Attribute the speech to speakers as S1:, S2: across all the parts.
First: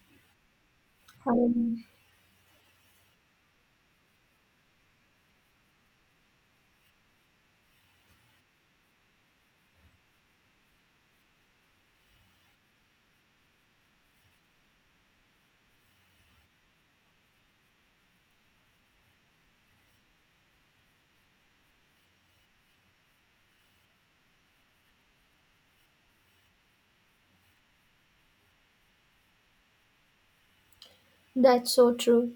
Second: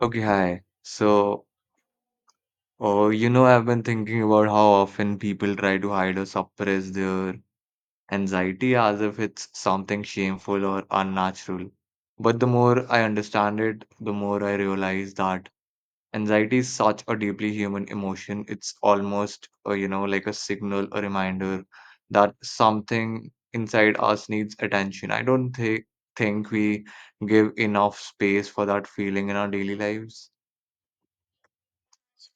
S1: Okay, hi. So,
S2: Um,
S1: uh, you know, I've been thinking about how often people try to hide or suppress their anxiety as if it's something shameful or unnatural. But the more I understand it, the more I realize that anxiety is such a deeply human emotion. It's almost like a signal, a reminder that something inside us needs attention. I don't think we give enough space for that feeling in our daily lives.
S2: that's so true.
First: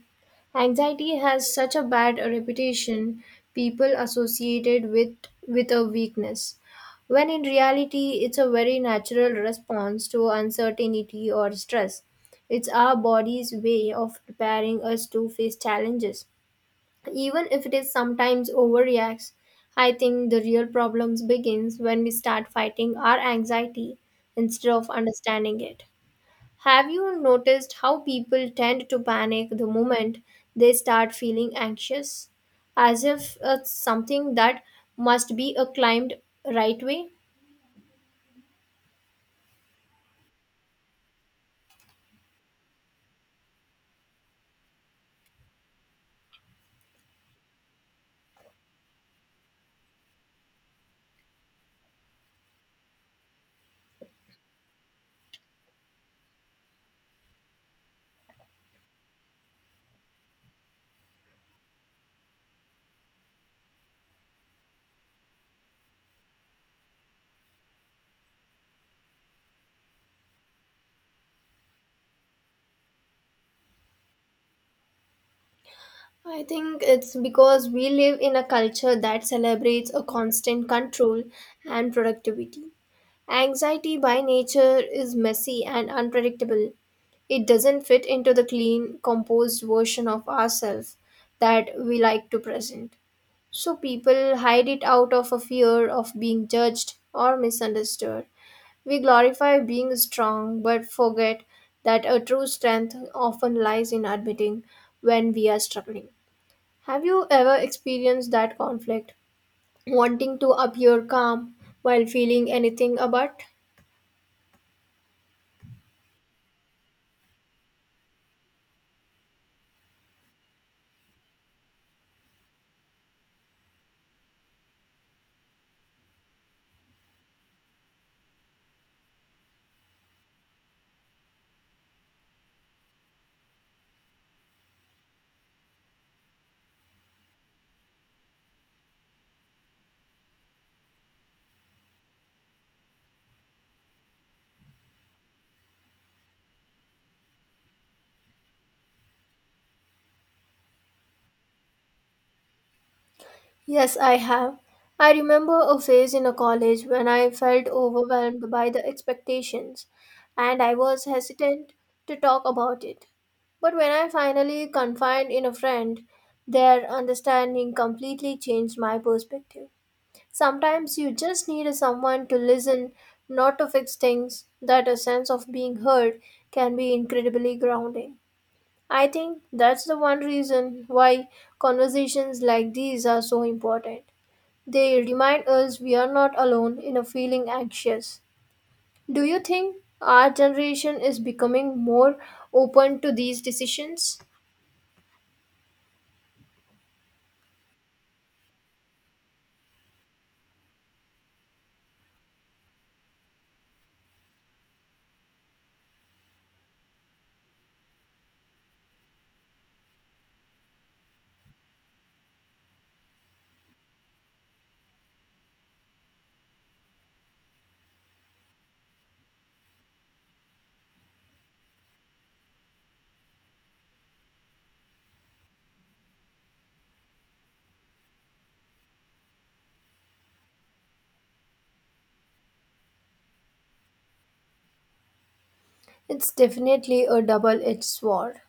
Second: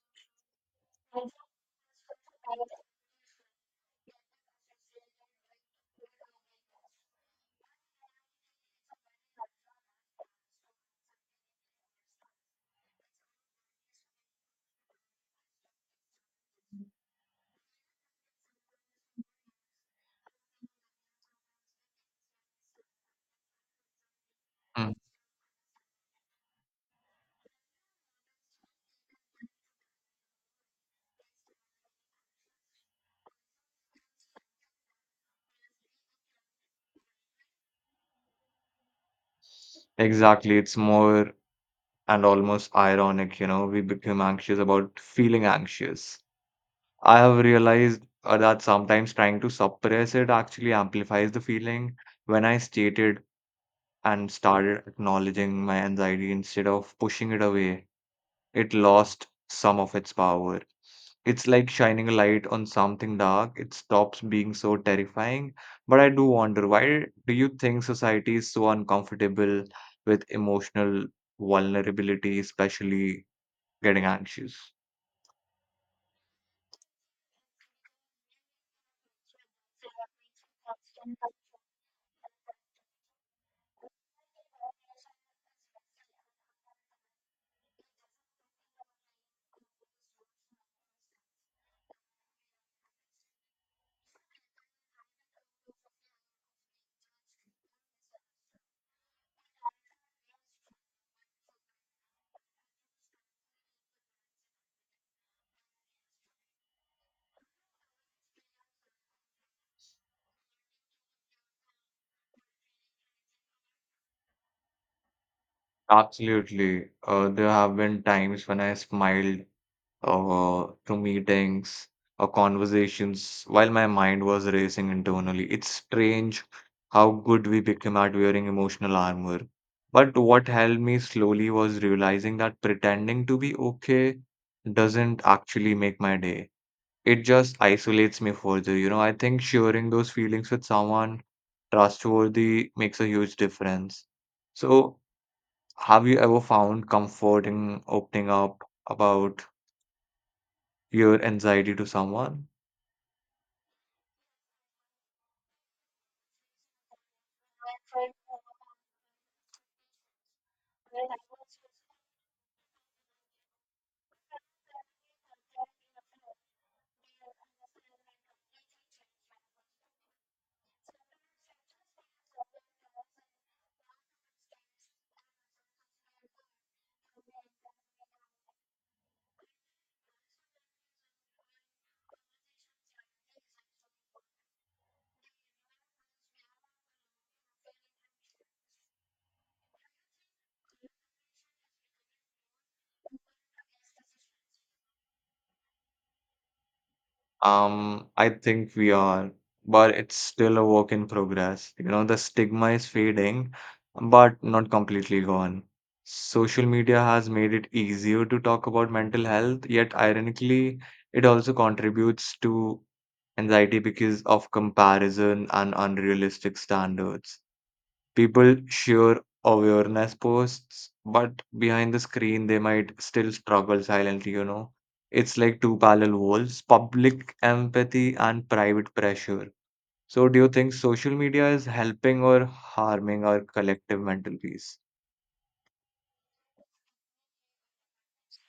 S2: Anxiety has such a bad reputation, people associated with a weakness. When in reality it's a very natural response to uncertainty or stress. It's our body's way of preparing us to face challenges. Even if it is sometimes overreacts, I think the real problems begins when we start fighting our anxiety instead of understanding it. Have you noticed how people tend to panic the moment they start feeling anxious? As if it's something that must be acclaimed right way?
S1: Exactly. It's more and almost ironic, you know, we become anxious about feeling anxious. I have realized that sometimes trying to suppress it actually amplifies the feeling. When I stated and started acknowledging my anxiety instead of pushing it away, it lost some of its power. It's like shining a light on something dark. It stops being so terrifying. But I do wonder, why do you think society is so uncomfortable with emotional vulnerability, especially getting anxious?
S2: I think it's because we live in a culture that celebrates a constant control and productivity. Anxiety by nature is messy and unpredictable. It doesn't fit into the clean, composed version of ourselves that we like to present. So people hide it out of a fear of being judged or misunderstood. We glorify being strong but forget that a true strength often lies in admitting when we are struggling. Have you ever experienced that conflict? Wanting to appear calm while feeling anything but?
S1: Absolutely. There have been times when I smiled to meetings or conversations while my mind was racing internally. It's strange how good we became at wearing emotional armor. But what helped me slowly was realizing that pretending to be okay doesn't actually make my day. It just isolates me further. You know, I think sharing those feelings with someone trustworthy makes a huge difference. So, have you ever found comfort in opening up about your anxiety to someone?
S2: Yes, I have. I remember a phase in a college when I felt overwhelmed by the expectations and I was hesitant to talk about it. But when I finally confided in a friend, their understanding completely changed my perspective. Sometimes you just need someone to listen, not to fix things, that a sense of being heard can be incredibly grounding. I think that's the one reason why conversations like these are so important. They remind us we are not alone in a feeling anxious. Do you think our generation is becoming more open to these decisions?
S1: I think we are, but it's still a work in progress. You know, the stigma is fading, but not completely gone. Social media has made it easier to talk about mental health, yet ironically, it also contributes to anxiety because of comparison and unrealistic standards. People share awareness posts, but behind the screen, they might still struggle silently, you know. It's like two parallel walls: public empathy and private pressure. So, do you think social media is helping or harming our collective mental peace?
S2: It's definitely a double edged sword.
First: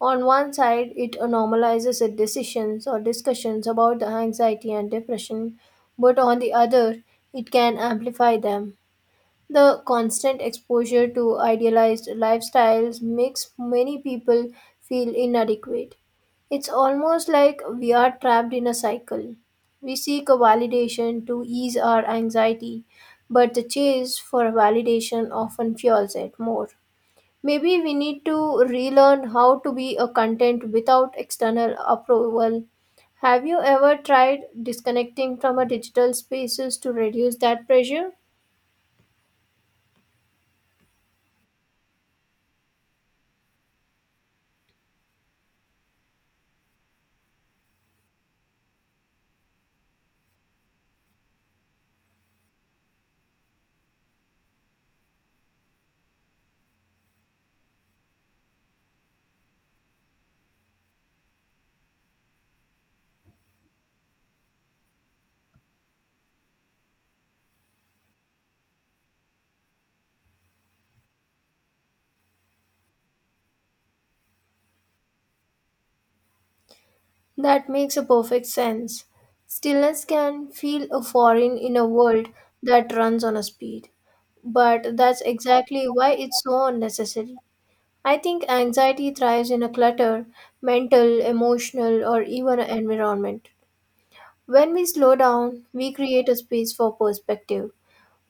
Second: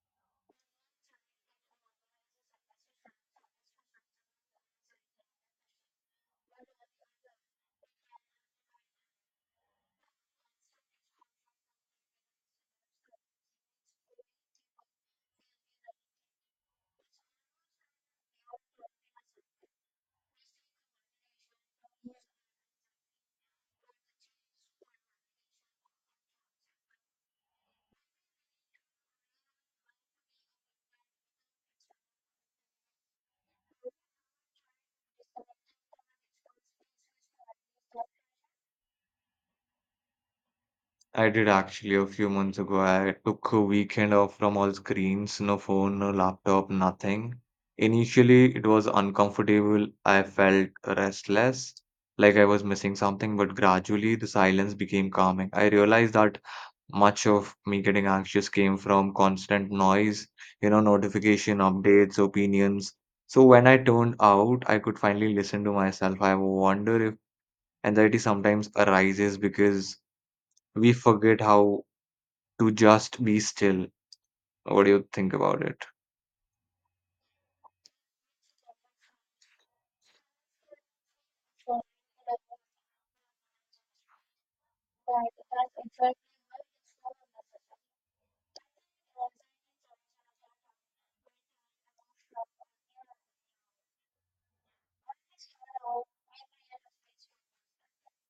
S2: On one side, it normalizes the decisions or discussions about the anxiety and depression, but on the other, it can amplify them. The constant exposure to idealized lifestyles makes many people feel inadequate. It's almost like we are trapped in a cycle. We seek a validation to ease our anxiety, but the chase for validation often fuels it more. Maybe we need to relearn how to be a content without external approval. Have you ever tried disconnecting from a digital spaces to reduce that pressure?
S1: I did actually a few months ago. I took a weekend off from all screens, no phone, no laptop, nothing. Initially, it was uncomfortable. I felt restless, like I was missing something, but gradually the silence became calming. I realized that much of me getting anxious came from constant noise, you know, notification, updates, opinions. So when I turned out, I could finally listen to myself. I wonder if anxiety sometimes arises because we forget how to just be still. What do you think about it?
S2: That makes a perfect sense. Stillness can feel a foreign in a world that runs on a speed. But that's exactly why it's so unnecessary. I think anxiety thrives in a clutter, mental, emotional, or even an environment. When we slow down, we create a space for perspective.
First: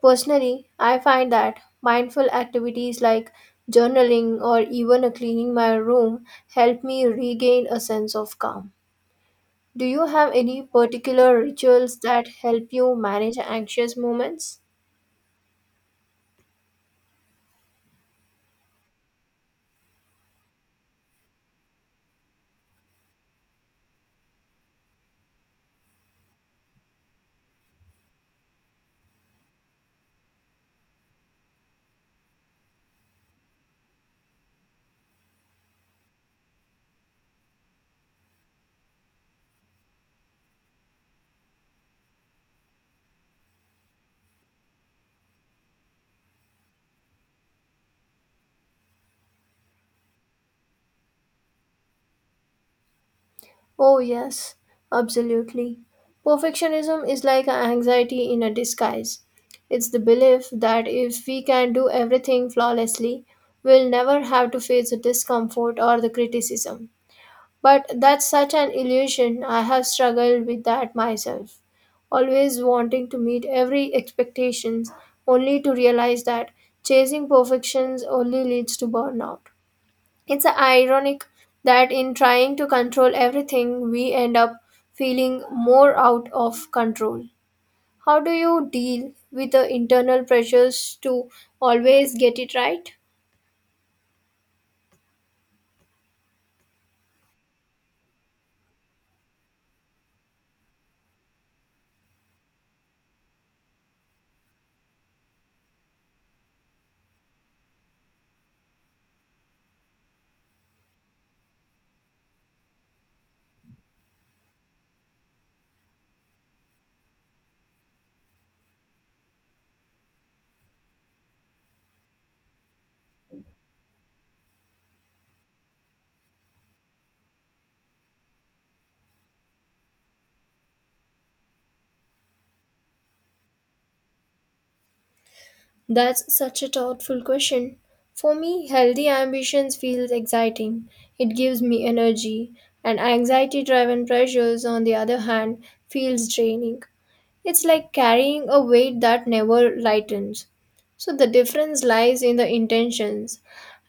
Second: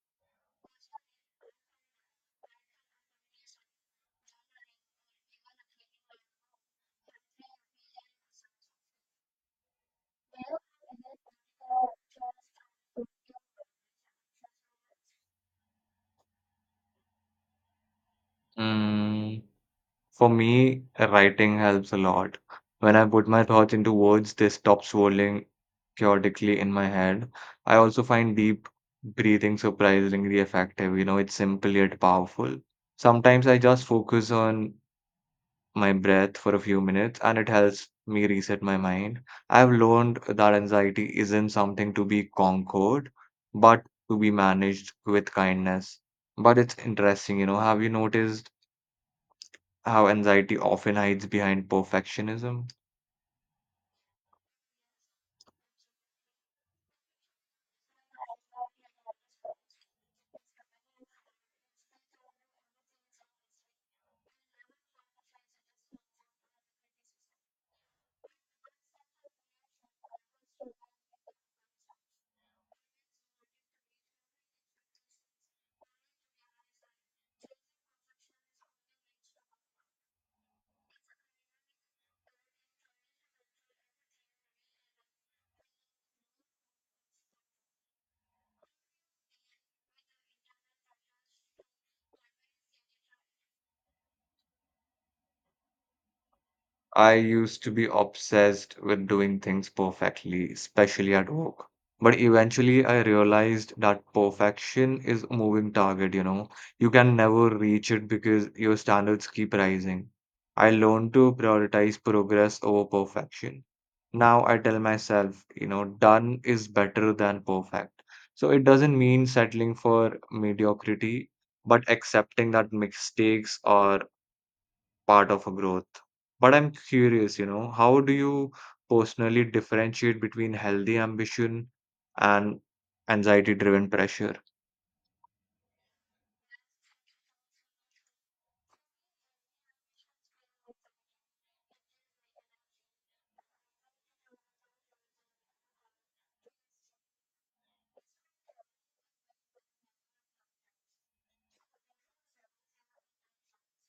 S2: Personally, I find that mindful activities like journaling or even a cleaning my room help me regain a sense of calm. Do you have any particular rituals that help you manage anxious moments?
S1: Mm. For me, writing helps a lot. When I put my thoughts into words, they stop swirling chaotically in my head. I also find deep breathing surprisingly effective. You know, it's simple yet powerful. Sometimes I just focus on my breath for a few minutes and it helps me reset my mind. I've learned that anxiety isn't something to be conquered, but to be managed with kindness. But it's interesting, you know, have you noticed how anxiety often hides behind perfectionism?
S2: Oh, yes, absolutely. Perfectionism is like an anxiety in a disguise. It's the belief that if we can do everything flawlessly, we'll never have to face the discomfort or the criticism. But that's such an illusion. I have struggled with that myself. Always wanting to meet every expectations only to realize that chasing perfections only leads to burnout. It's ironic that in trying to control everything we end up feeling more out of control. How do you deal with the internal pressures to always get it right?
S1: I used to be obsessed with doing things perfectly, especially at work. But eventually, I realized that perfection is a moving target, you know. You can never reach it because your standards keep rising. I learned to prioritize progress over perfection. Now I tell myself, you know, done is better than perfect. So it doesn't mean settling for mediocrity, but accepting that mistakes are part of a growth. But I'm curious, you know, how do you personally differentiate between healthy ambition and anxiety-driven pressure?
S2: That's such a thoughtful question. For me, healthy ambitions feels exciting. It gives me energy, and anxiety-driven pressures, on the other hand, feels draining. It's like carrying a weight that never lightens. So the difference lies in the intentions.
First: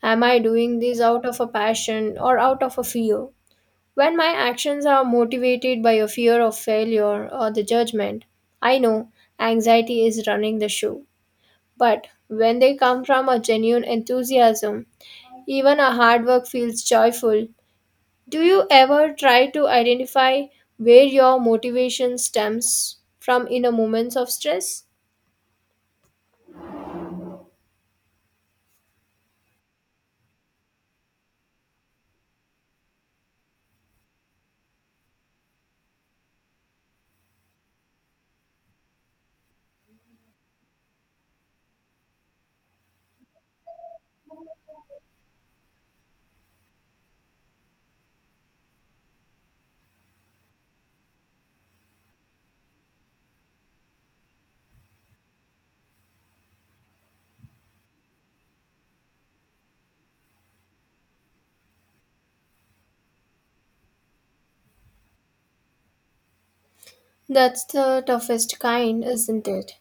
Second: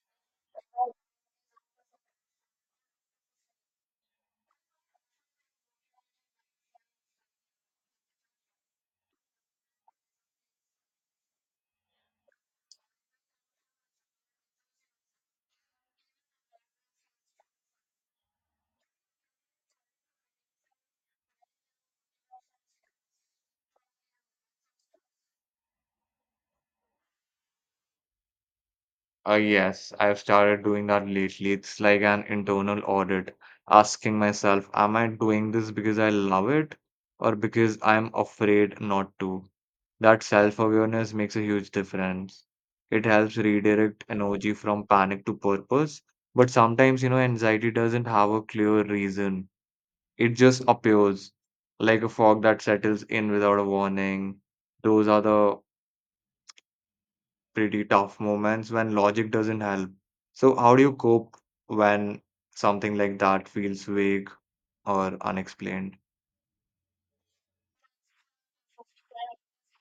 S2: Am I doing this out of a passion or out of a fear? When my actions are motivated by a fear of failure or the judgment, I know anxiety is running the show. But when they come from a genuine enthusiasm, even a hard work feels joyful. Do you ever try to identify where your motivation stems from in a moments of stress?
S1: Yes, I've started doing that lately. It's like an internal audit, asking myself, am I doing this because I love it or because I'm afraid not to? That self-awareness makes a huge difference. It helps redirect energy from panic to purpose. But sometimes, you know, anxiety doesn't have a clear reason. It just appears like a fog that settles in without a warning. Those are the pretty tough moments when logic doesn't help. So, how do you cope when something like that feels vague or unexplained?
S2: That's the toughest kind, isn't it?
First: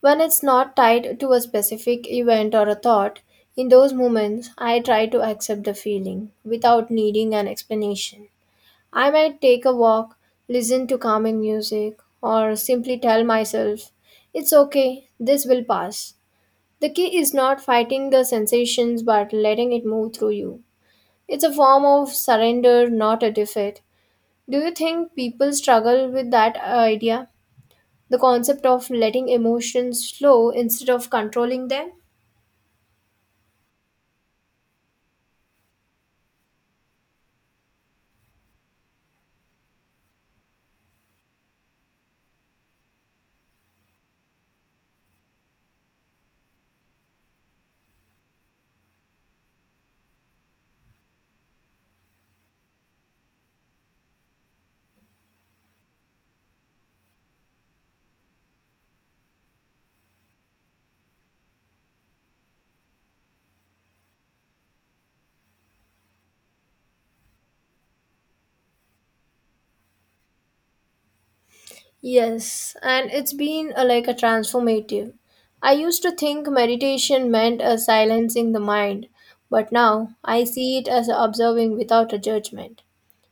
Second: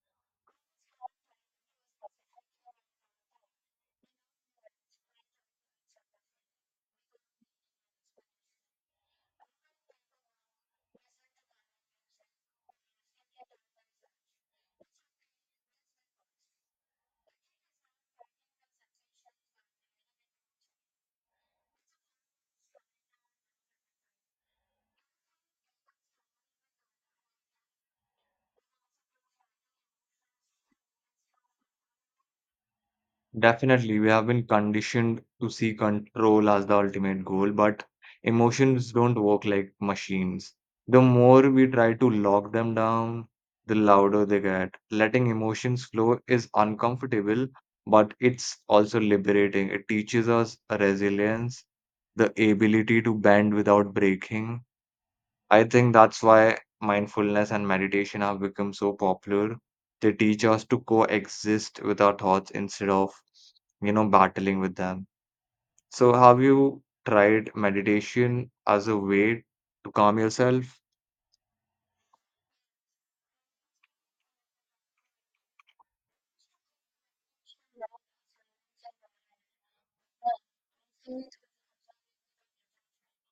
S2: When it's not tied to a specific event or a thought, in those moments I try to accept the feeling without needing an explanation. I might take a walk, listen to calming music, or simply tell myself, it's okay, this will pass. The key is not fighting the sensations but letting it move through you. It's a form of surrender, not a defeat. Do you think people struggle with that idea? The concept of letting emotions flow instead of controlling them?
S1: Definitely, we have been conditioned to see control as the ultimate goal, but emotions don't work like machines. The more we try to lock them down, the louder they get. Letting emotions flow is uncomfortable, but it's also liberating. It teaches us resilience, the ability to bend without breaking. I think that's why mindfulness and meditation have become so popular. They teach us to coexist with our thoughts instead of, you know, battling with them. So, have you tried meditation as a way to calm yourself?
S2: Yes, and it's been a, like a transformative. I used to think meditation meant a silencing the mind, but now I see it as observing without a judgment.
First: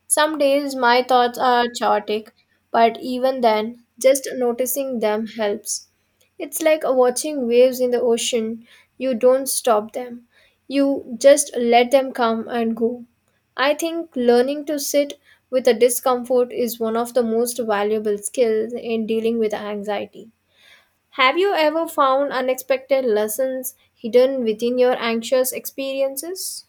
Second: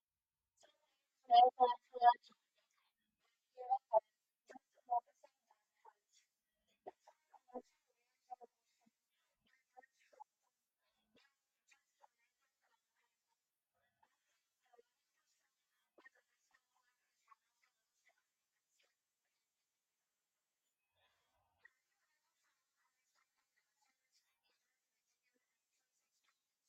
S2: Some days my thoughts are chaotic, but even then, just noticing them helps. It's like watching waves in the ocean. You don't stop them, you just let them come and go. I think learning to sit with a discomfort is one of the most valuable skills in dealing with anxiety. Have you ever found unexpected lessons hidden within your anxious experiences?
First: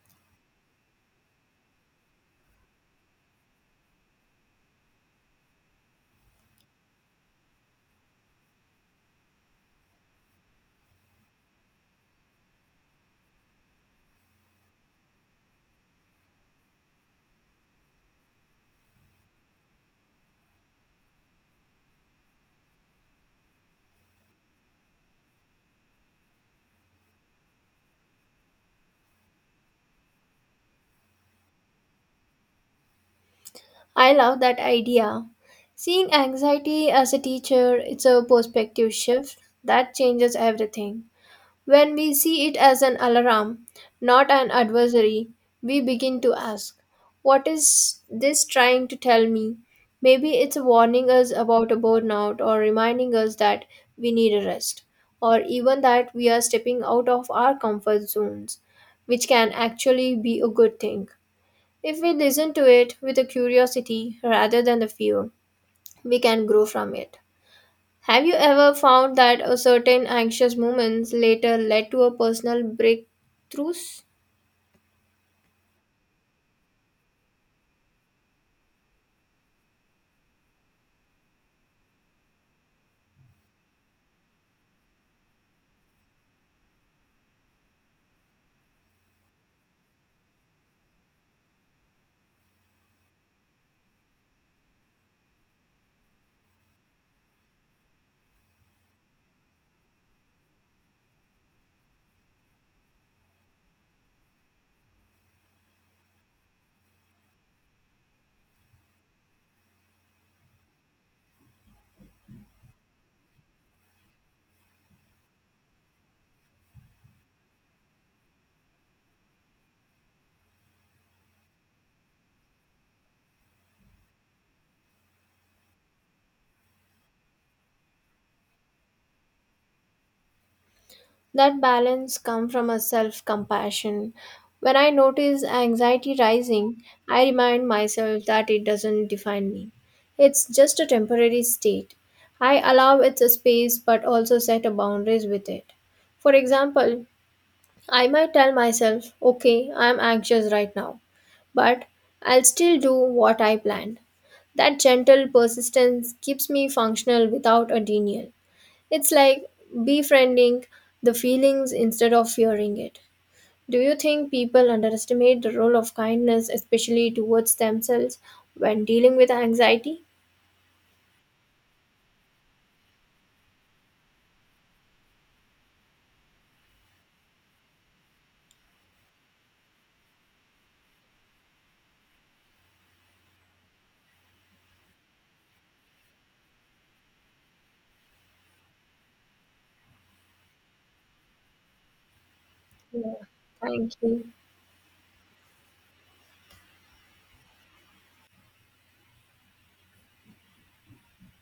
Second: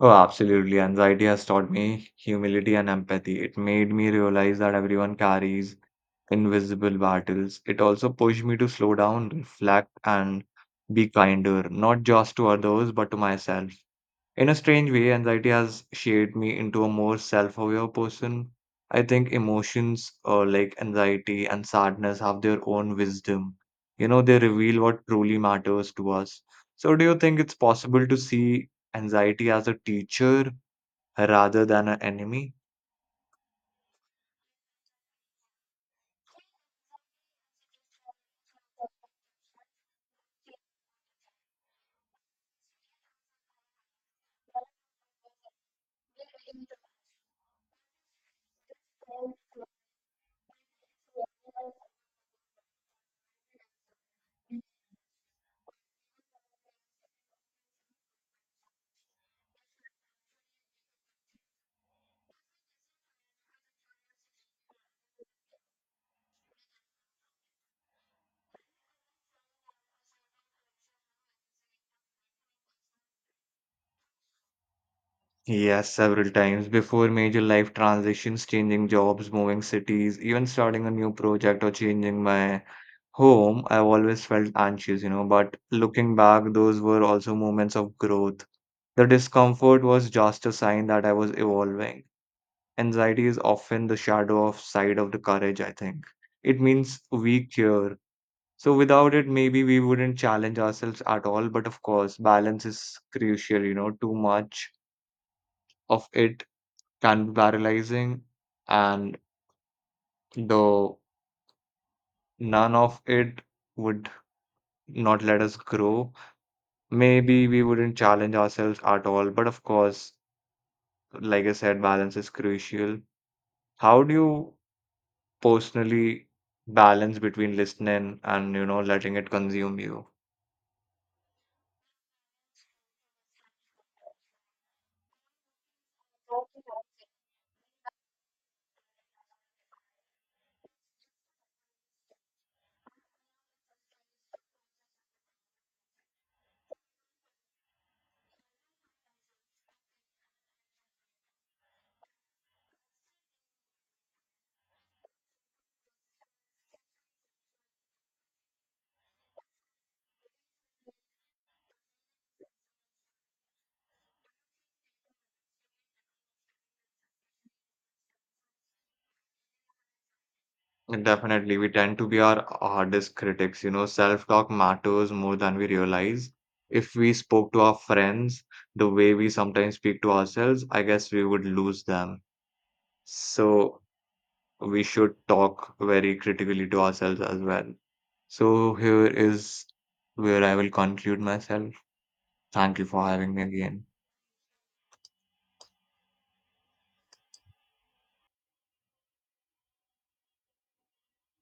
S1: Oh, absolutely. Anxiety has taught me humility and empathy. It made me realize that everyone carries invisible battles. It also pushed me to slow down, reflect, and be kinder, not just to others, but to myself. In a strange way, anxiety has shaped me into a more self aware person. I think emotions like anxiety and sadness have their own wisdom. You know, they reveal what truly matters to us. So, do you think it's possible to see anxiety as a teacher rather than an enemy?
S2: I love that idea. Seeing anxiety as a teacher, it's a perspective shift that changes everything. When we see it as an alarm, not an adversary, we begin to ask, what is this trying to tell me? Maybe it's warning us about a burnout or reminding us that we need a rest, or even that we are stepping out of our comfort zones, which can actually be a good thing. If we listen to it with a curiosity rather than the fear, we can grow from it. Have you ever found that a certain anxious moments later led to a personal breakthroughs?
S1: Yes, several times before major life transitions, changing jobs, moving cities, even starting a new project or changing my home, I've always felt anxious, you know, but looking back, those were also moments of growth. The discomfort was just a sign that I was evolving. Anxiety is often the shadow of side of the courage, I think. It means weak here. So without it, maybe we wouldn't challenge ourselves at all. But of course, balance is crucial, you know, too much of it can be paralyzing, and though none of it would not let us grow. Maybe we wouldn't challenge ourselves at all, but of course, like I said, balance is crucial. How do you personally balance between listening and, you know, letting it consume you?
S2: That balance come from a self-compassion. When I notice anxiety rising, I remind myself that it doesn't define me. It's just a temporary state. I allow it a space but also set a boundaries with it. For example, I might tell myself, okay, I'm anxious right now, but I'll still do what I planned. That gentle persistence keeps me functional without a denial. It's like befriending the feelings instead of fearing it. Do you think people underestimate the role of kindness, especially towards themselves, when dealing with anxiety?
S1: Definitely, we tend to be our hardest critics. You know, self-talk matters more than we realize. If we spoke to our friends the way we sometimes speak to ourselves, I guess we would lose them. So we should talk very critically to ourselves as well. So here is where I will conclude myself. Thank you for
S2: Yeah,
S1: having me again.
S2: thank you.